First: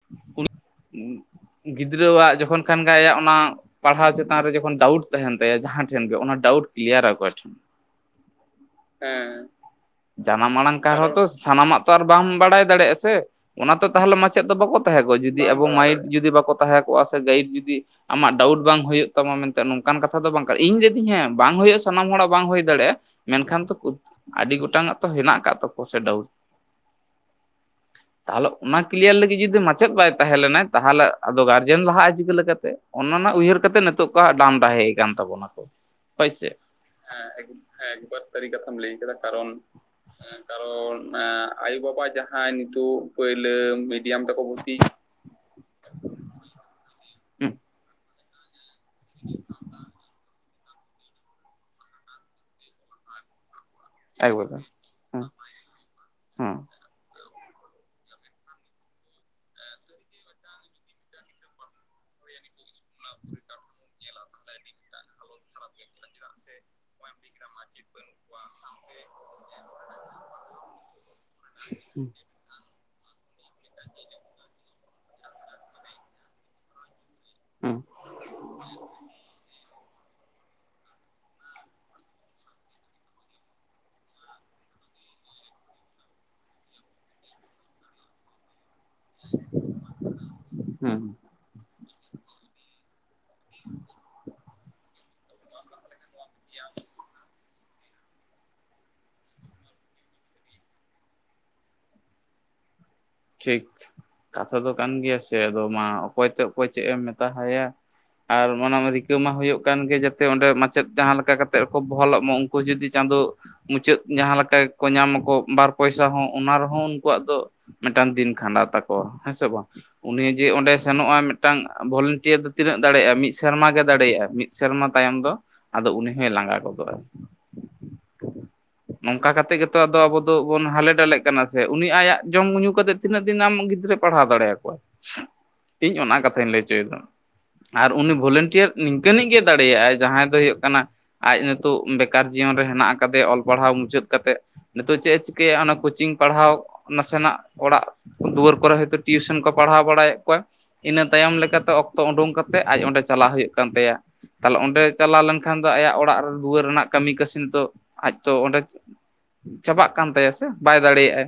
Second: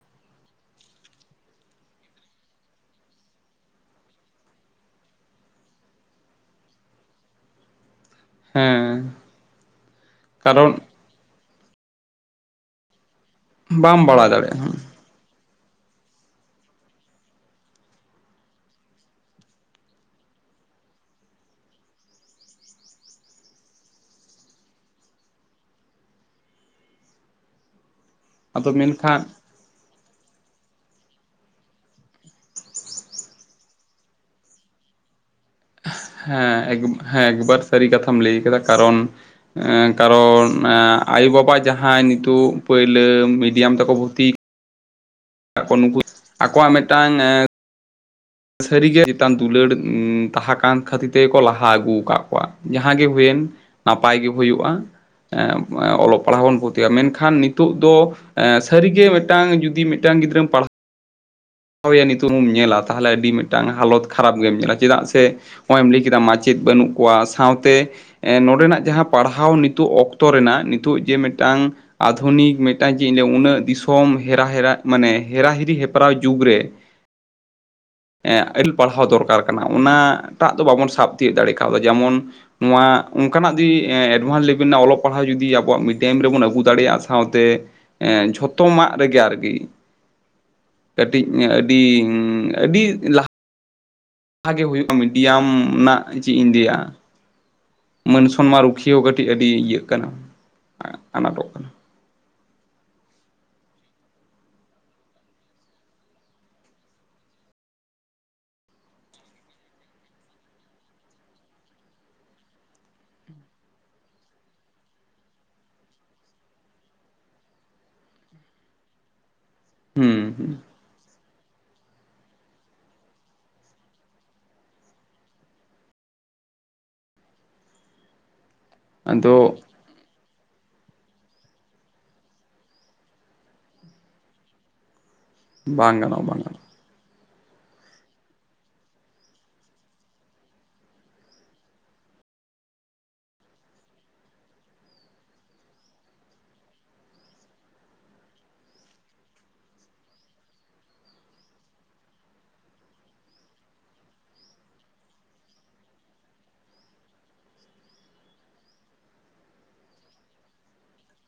[inaudible] ᱩᱜ ᱜᱤᱫᱽᱨᱟᱹᱣᱟᱜ ᱡᱚᱠᱷᱚᱱ ᱠᱟᱷᱱ ᱜᱮ ᱟᱭᱟᱜ ᱚᱱᱟ ᱯᱟᱲᱦᱟᱣ ᱪᱮᱛᱟᱱ ᱨᱮ ᱡᱚᱠᱷᱚᱱ ᱰᱟᱣᱩᱴ ᱛᱟᱦᱮᱱ ᱛᱟᱭᱟ ᱡᱟᱦᱟᱸ ᱴᱷᱮᱱ ᱜᱮ ᱚᱱᱟ ᱰᱟᱣᱩᱴ ᱠᱞᱤᱭᱟᱨ ᱟᱭ ᱚᱠᱚᱭ ᱴᱮᱷᱮᱱ? ᱦᱮᱸ ᱡᱟᱱᱟᱢ ᱟᱲᱟᱝ ᱠᱟᱨᱚᱱ ᱠᱟᱨᱚᱸᱦᱚᱛᱚ ᱥᱟᱱᱟᱢᱟᱜ ᱛᱚ ᱟᱨ ᱵᱟᱢ ᱵᱟᱲᱟᱭ ᱫᱟᱲᱮᱭᱟᱜ-ᱟ ᱥᱮ? ᱚᱱᱟᱛᱮ ᱵᱟᱢ ᱛᱟᱦᱚᱞᱮ ᱵᱟᱲᱟᱭ ᱢᱟᱪᱮᱫ ᱫᱚ ᱫᱟᱲᱮᱭᱟᱜᱼᱟ ᱵᱟᱠᱚ ᱛᱟᱦᱮᱸ ᱠᱚᱜ-ᱟ ᱡᱩᱫᱤ ᱟᱵᱚ ᱢᱟᱭᱤᱴ ᱡᱩᱫᱤ ᱵᱟᱠᱚ ᱛᱟᱦᱮᱸ ᱠᱚᱜ-ᱟ ᱥᱮ ᱜᱟᱭᱤᱰ ᱡᱩᱫᱤ ᱟᱢᱟᱜ ᱰᱟᱣᱩᱴ ᱵᱟᱝ ᱦᱩᱭᱩᱜ ᱛᱟᱢᱟ ᱢᱮᱱᱛᱮ ᱱᱚᱝᱠᱟᱱ ᱠᱟᱛᱷᱟ ᱫᱚ ᱵᱟᱝ ᱠᱟᱱᱟ ᱤᱧ ᱡᱫᱤᱧ ᱦᱮᱸ ᱵᱟᱝ ᱦᱩᱭᱩᱜ-ᱟ ᱥᱟᱱᱟᱢ ᱦᱚᱲᱟᱜ ᱵᱟᱝ ᱦᱩᱭ ᱫᱟᱲᱮᱭᱟᱜ-ᱟ ᱢᱮᱱᱠᱷᱟᱱ ᱛᱚ ᱟᱹᱰᱤ ᱜᱚᱴᱟᱝ ᱟᱜ ᱛᱚ ᱦᱮᱱᱟᱜ ᱟᱠᱟᱫ ᱛᱟᱠᱚᱣᱟ ᱥᱮ ᱰᱟᱭᱩᱰ ᱛᱟᱦᱚᱞᱮ ᱟᱫᱚ ᱚᱱᱟ ᱠᱞᱤᱭᱟᱨ ᱢᱮᱱᱠᱷᱟᱱ ᱞᱟᱹᱜᱤᱫ ᱡᱩᱫᱤ ᱢᱟᱪᱮᱫ ᱵᱟᱭ ᱛᱟᱦᱮᱸ ᱞᱮᱱᱟᱭ ᱛᱟᱦᱚᱞᱮ ᱟᱫᱚ ᱜᱟᱨᱡᱮᱱ ᱞᱟᱦᱟ ᱟᱭ ᱪᱤᱠᱟᱹ ᱪᱤᱠᱟᱹᱞᱮᱠᱟᱛᱮ ᱚᱱᱟ ᱱᱟᱦᱟᱜ ᱩᱭᱦᱟᱹᱨ ᱠᱟᱛᱮ ᱱᱤᱛᱚᱜ ᱠᱚ ᱦᱟᱸᱜ ᱰᱟᱢ-ᱰᱟᱦᱮ ᱟᱠᱟᱱ ᱛᱟᱵᱚᱱᱟ ᱠᱚ ᱦᱳᱭ ᱥᱮ ᱦᱮᱸ ᱮᱠᱵ.... ᱦᱮᱸ ᱮᱠᱵᱟᱨ ᱥᱟᱹᱨᱤ ᱠᱟᱛᱷᱟ ᱮᱢ ᱞᱟᱹᱭ ᱟᱠᱟᱫᱟ ᱠᱟᱨᱚᱱ ᱠᱟᱨᱚᱱ ᱟᱭᱳ ᱵᱟᱵᱟ ᱡᱟᱦᱟᱸᱭ ᱱᱤᱛᱚᱜ ᱯᱟᱹᱭᱞᱟᱹ ᱢᱤᱰᱤᱭᱟᱢ ᱛᱮᱠᱚ ᱵᱷᱚᱨᱛᱤ [inaudible] -ᱠᱟᱜ ᱠᱚ ᱱᱩᱠᱩ ᱟᱠᱚᱣᱟᱜ ᱢᱤᱫᱴᱟᱝ ᱮ [inaudible] ᱥᱟᱹᱨᱤ ᱜᱮ [inaudible] ᱪᱮᱛᱟᱱ ᱫᱩᱞᱟᱹᱲ ᱩᱸᱜᱼᱼ ᱛᱟᱦᱟ ᱠᱟᱱ ᱠᱷᱟᱹᱛᱤᱨ ᱛᱮ ᱠᱚ ᱞᱟᱦᱟ ᱟᱹᱜᱩ ᱟᱠᱟᱫ ᱠᱚᱣᱟ ᱡᱟᱦᱟᱸ ᱜᱮ ᱦᱩᱭ ᱮᱱ ᱱᱟᱯᱟᱭ ᱜᱮ ᱮᱠᱵᱟᱨᱮ ᱦᱩᱭᱩᱜᱼᱟ ᱦᱩᱸ ᱮᱸ-ᱮᱸ ᱚᱞᱚᱜ ᱯᱟᱲᱦᱟᱣ ᱦᱩᱸ ᱵᱚᱱ ᱯᱳᱫ ᱛᱮᱭᱟᱜ ᱢᱮᱱᱠᱷᱟᱱ ᱱᱤᱛᱚᱜ ᱫᱚ ᱥᱟᱹᱨᱤᱜᱮ ᱢᱤᱫᱴᱟᱝ ᱡᱩᱫᱤ ᱢᱤᱫᱴᱟᱝ ᱜᱤᱫᱽᱨᱟᱹᱢ ᱯᱟᱲᱦᱟᱣ [unintelligible] ᱱᱤᱛᱚᱜ ᱵᱚᱱ ᱧᱮᱞᱟ ᱛᱟᱦᱚᱞᱮ ᱟᱹᱰᱤ ᱢᱤᱫᱴᱟᱝ ᱦᱟᱞᱚᱛ ᱠᱷᱟᱨᱟᱯ ᱜᱮᱢ ᱧᱮᱞᱟ ᱪᱮᱫᱟᱜ ᱥᱮ ᱱᱚᱜᱼᱚᱭ ᱮᱢ ᱞᱟᱹᱭ ᱠᱮᱫᱟ ᱢᱟᱪᱮᱛ ᱵᱟᱹᱱᱩᱜ ᱠᱚᱣᱟ ᱥᱟᱶᱛᱮ ᱮᱸ ᱱᱚᱸᱰᱮᱱᱟᱜ ᱡᱟᱦᱟᱸ ᱯᱟᱲᱦᱟᱣ ᱱᱤᱛᱚᱜ ᱚᱠᱛᱚ ᱨᱮᱱᱟᱜ ᱱᱤᱛᱚᱜ ᱡᱮ ᱢᱤᱫ ᱢᱤᱫᱴᱟᱝ ᱟᱫᱷᱩᱱᱤᱠ ᱢᱤᱫᱴᱟᱝ ᱡᱮ ᱤᱧ ᱞᱤᱭᱟ ᱩᱱᱟᱹᱜ ᱫᱤᱥᱚᱢ ᱦᱮᱨᱟ-ᱦᱮᱨᱟ ᱢᱟᱱᱮ ᱦᱮᱨᱟ-ᱦᱤᱨᱤ ᱦᱮᱯᱨᱟᱣ ᱡᱩᱜᱽ ᱨᱮ ᱦᱩᱸ ᱮᱸ ᱟᱹᱰᱤᱞ ᱯᱟᱲᱦᱟᱣ ᱫᱚᱨᱠᱟᱨ ᱠᱟᱱᱟ ᱚᱱᱟ ᱴᱟᱜ ᱫᱚ ᱵᱟᱵᱚᱱ ᱥᱟᱵ ᱛᱤᱭᱟᱹᱜ ᱫᱟᱲᱮ ᱟᱠᱟᱣᱫᱟ ᱡᱮᱢᱚᱱᱼᱼ ᱱᱚᱣᱟ ᱚᱱᱠᱟᱱᱟᱜ ᱫᱤ ᱮᱸ ᱮᱰᱵᱷᱟᱱᱥ ᱞᱮᱵᱮᱞ ᱨᱮᱱᱟᱜ ᱚᱞᱚᱜ ᱯᱟᱲᱦᱟᱜ ᱡᱩᱫᱤ ᱟᱵᱚᱣᱟᱜ ᱢᱤᱰᱭᱟ. ᱢ ᱨᱮᱵᱚᱱ ᱟᱹᱜᱩ ᱫᱟᱲᱮᱭᱟᱜ-ᱟ ᱥᱟᱶᱛᱮᱼᱼ ᱮᱸ ᱡᱷᱚᱛᱼᱼ ᱛᱚᱢᱟᱜ ᱨᱮ ᱜᱮ ᱟᱨ ᱜᱤ ᱦᱩᱸ ᱠᱟᱹᱴᱤᱡ ᱟᱹᱰᱤ ᱩᱸ ᱟᱹᱰᱤ ᱞᱟᱼᱼ [inaudible] ᱦᱟᱸ ᱜᱮ ᱦᱩᱭᱩᱜ-ᱟ ᱢᱤᱰᱤᱭᱟᱢ ᱱᱟᱜ ᱪᱮᱫ ᱤᱧ ᱞᱟᱹᱭᱟ᱾ ᱢᱟᱹᱱᱥᱚᱱ ᱢᱟ ᱨᱩᱠᱷᱤᱭᱟᱹ ᱦᱚᱸ ᱠᱟᱹᱴᱤᱡ ᱟᱹᱰᱤ ᱤᱭᱟᱹᱜ ᱠᱟᱱᱟ ᱟ ᱟᱱᱟᱴᱚᱜ ᱠᱟᱱᱟ᱾ ᱴᱷᱤᱠ ᱠᱟᱛᱷᱟ ᱫᱚ ᱠᱟᱱ ᱜᱮᱭᱟ ᱥᱮ ᱟᱫᱚ ᱢᱟ ᱚᱠᱚᱭ ᱛᱚ ᱚᱠᱚᱭ ᱪᱮᱫ ᱮᱢ ᱢᱮᱛᱟ ᱦᱟᱭᱟ᱾ ᱟᱨ ᱚᱱᱟ ᱢᱟ ᱨᱤᱠᱟᱹ ᱢᱟ ᱦᱩᱭᱩᱜ ᱠᱟᱱ ᱜᱮ ᱡᱮᱛᱮ ᱚᱸᱰᱮ ᱢᱟᱪᱮᱛ ᱡᱟᱦᱟᱸ ᱞᱮᱠᱟ ᱠᱟᱛᱮᱜ ᱠᱚ ᱵᱚᱦᱟᱞᱚᱜ ᱢᱟ ᱩᱱᱼᱼ ᱠᱩ ᱡᱩᱫᱤ ᱪᱟᱸᱫᱚᱼᱼ ᱢᱩᱪᱟᱹᱫ ᱡᱟᱦᱟᱸ ᱞᱮᱠᱟ ᱜᱮᱠᱚ ᱧᱟᱢᱟ ᱠᱚ ᱵᱟᱨ ᱯᱚᱭᱥᱟ ᱦᱚᱸ ᱚᱱᱟ ᱨᱮᱦᱚᱸ ᱩᱱᱠᱩ ᱣᱟᱜ ᱫᱚᱼᱼ ᱢᱮᱫᱴᱟᱝ ᱫᱤᱱ ᱠᱷᱟᱸᱰᱟᱣᱜ ᱼᱼ ᱛᱟᱠᱚᱣᱟ ᱦᱮᱸ ᱥᱮ ᱵᱟᱝ ᱩᱱᱤ ᱦᱩᱸ ᱡᱮ ᱦᱩᱸ ᱚᱸᱰᱮ ᱥᱮᱱᱚᱜ ᱟᱭ ᱢᱮ ᱢᱤᱫᱴᱟᱝ ᱵᱷᱚᱞᱮᱱᱴᱤᱭᱟᱹᱨ ᱫᱚ ᱛᱤᱱᱟᱹᱜ ᱫᱟᱲᱮᱭᱟᱜ-ᱟ ᱢᱤᱫ ᱥᱮᱨᱢᱟ ᱜᱮ ᱫᱟᱲᱮᱭᱟᱜ-ᱟ ᱢᱤᱫ ᱥᱮᱨᱢᱟ ᱛᱟᱭᱚᱢ ᱫᱚᱼᱼ ᱟᱫᱚ ᱩᱱᱤ ᱦᱚᱭ ᱞᱟᱸᱜᱟ ᱜᱚᱫᱚᱜ-ᱟ᱾ ᱱᱚᱝᱠᱟ ᱟᱫᱚ ᱠᱟᱛᱮᱜ ᱜᱮᱛᱼᱼ ᱛᱚ ᱟᱫᱚ ᱟᱵᱚ ᱫᱚ ᱵᱚᱱ ᱦᱟᱞᱮ ᱰᱟᱞᱮᱜ ᱠᱟᱱᱟ ᱥᱮ ᱩᱱᱤ ᱟᱭᱟᱜ ᱡᱚᱢ ᱧᱩ ᱠᱟᱛᱮ ᱛᱤᱱᱟᱹᱜ ᱫᱤᱱ ᱟᱢ... ᱜᱤᱫᱽᱨᱟᱹᱭ ᱯᱟᱲᱦᱟᱣ ᱫᱟᱲᱮ ᱭᱟᱠᱚᱣᱟ? [inaudible] ᱤᱧ ᱚᱱᱟ ᱜᱟᱱᱚᱜᱼᱟ ᱵᱟᱝ ᱠᱟᱛᱷᱟᱧ ᱜᱟᱱᱚᱜᱼᱟ ᱞᱟᱹᱭ ᱚᱪᱚᱭ ᱮᱫᱟ᱾ ᱟᱨ ᱩᱱᱤ ᱵᱷᱚᱞᱮᱱᱴᱤᱭᱟᱹᱨ ᱱᱤᱝᱠᱟᱹ ᱱᱤᱡ ᱜᱮᱭ ᱫᱟᱲᱮᱭᱟᱜ-ᱟᱭ ᱡᱟᱦᱟᱸᱭ ᱫᱚᱭ ᱦᱩᱭᱩᱜ ᱠᱟᱱᱟᱼᱼ ᱟᱡ ᱱᱤᱛᱚᱜ ᱵᱮᱠᱟᱨ ᱡᱤᱭᱚᱱ ᱨᱮ ᱦᱮᱱᱟᱜ ᱟᱠᱟ ᱫᱮᱭᱟ ᱚᱞ ᱯᱟᱲᱦᱟᱣ ᱢᱩᱪᱟᱹᱫ ᱠᱟᱛᱮᱜᱼᱼ ᱱᱤᱛᱚᱜ ᱪᱮᱫ ᱮ ᱪᱤᱠᱟᱹᱭᱟ ᱚᱱᱟ ᱠᱚᱪᱤᱝ ᱯᱟᱲᱦᱟᱣ ᱱᱟᱥᱮᱱᱟᱜ ᱚᱲᱟᱜᱼᱼ ᱫᱩᱣᱟᱹᱨ ᱠᱚᱨᱮ ᱦᱚᱭᱛᱚ ᱴᱤᱭᱩᱥᱚᱱ ᱠᱚ ᱯᱟᱲᱦᱟᱣ ᱵᱟᱲᱟ ᱭᱮᱜ ᱠᱚᱣᱟᱭᱼᱼ ᱤᱱᱟᱹ ᱛᱟᱭᱚᱢ ᱞᱮᱠᱟ ᱛᱮ ᱚᱠᱛᱚ ᱩᱰᱩᱝ ᱠᱟᱛᱮᱜ ᱟᱡ ᱚᱸᱰᱮ ᱪᱟᱞᱟᱣ ᱦᱩᱭᱩᱜ ᱠᱟᱱ ᱛᱟᱭᱟᱼᱼ ᱛᱟᱦᱚᱞᱮ ᱚᱸᱰᱮ ᱪᱟᱞᱟᱣ ᱞᱮᱱᱠᱷᱟᱱ ᱫᱚ ᱟᱭᱟᱜ ᱚᱲᱟᱜ ᱨᱮ ᱫᱩᱣᱟᱹᱨ ᱨᱮᱱᱟᱜ ᱠᱟᱹᱢᱤ ᱠᱟᱹᱥᱤᱱ ᱛᱚᱼᱼ ᱛᱚ ᱚᱸᱰᱮ ᱪᱟᱵᱟᱜ ᱠᱟᱱ ᱛᱟᱭᱟ ᱥᱮ ᱵᱟᱭ ᱫᱟᱲᱮᱭᱟᱜ ᱟᱭᱼᱼ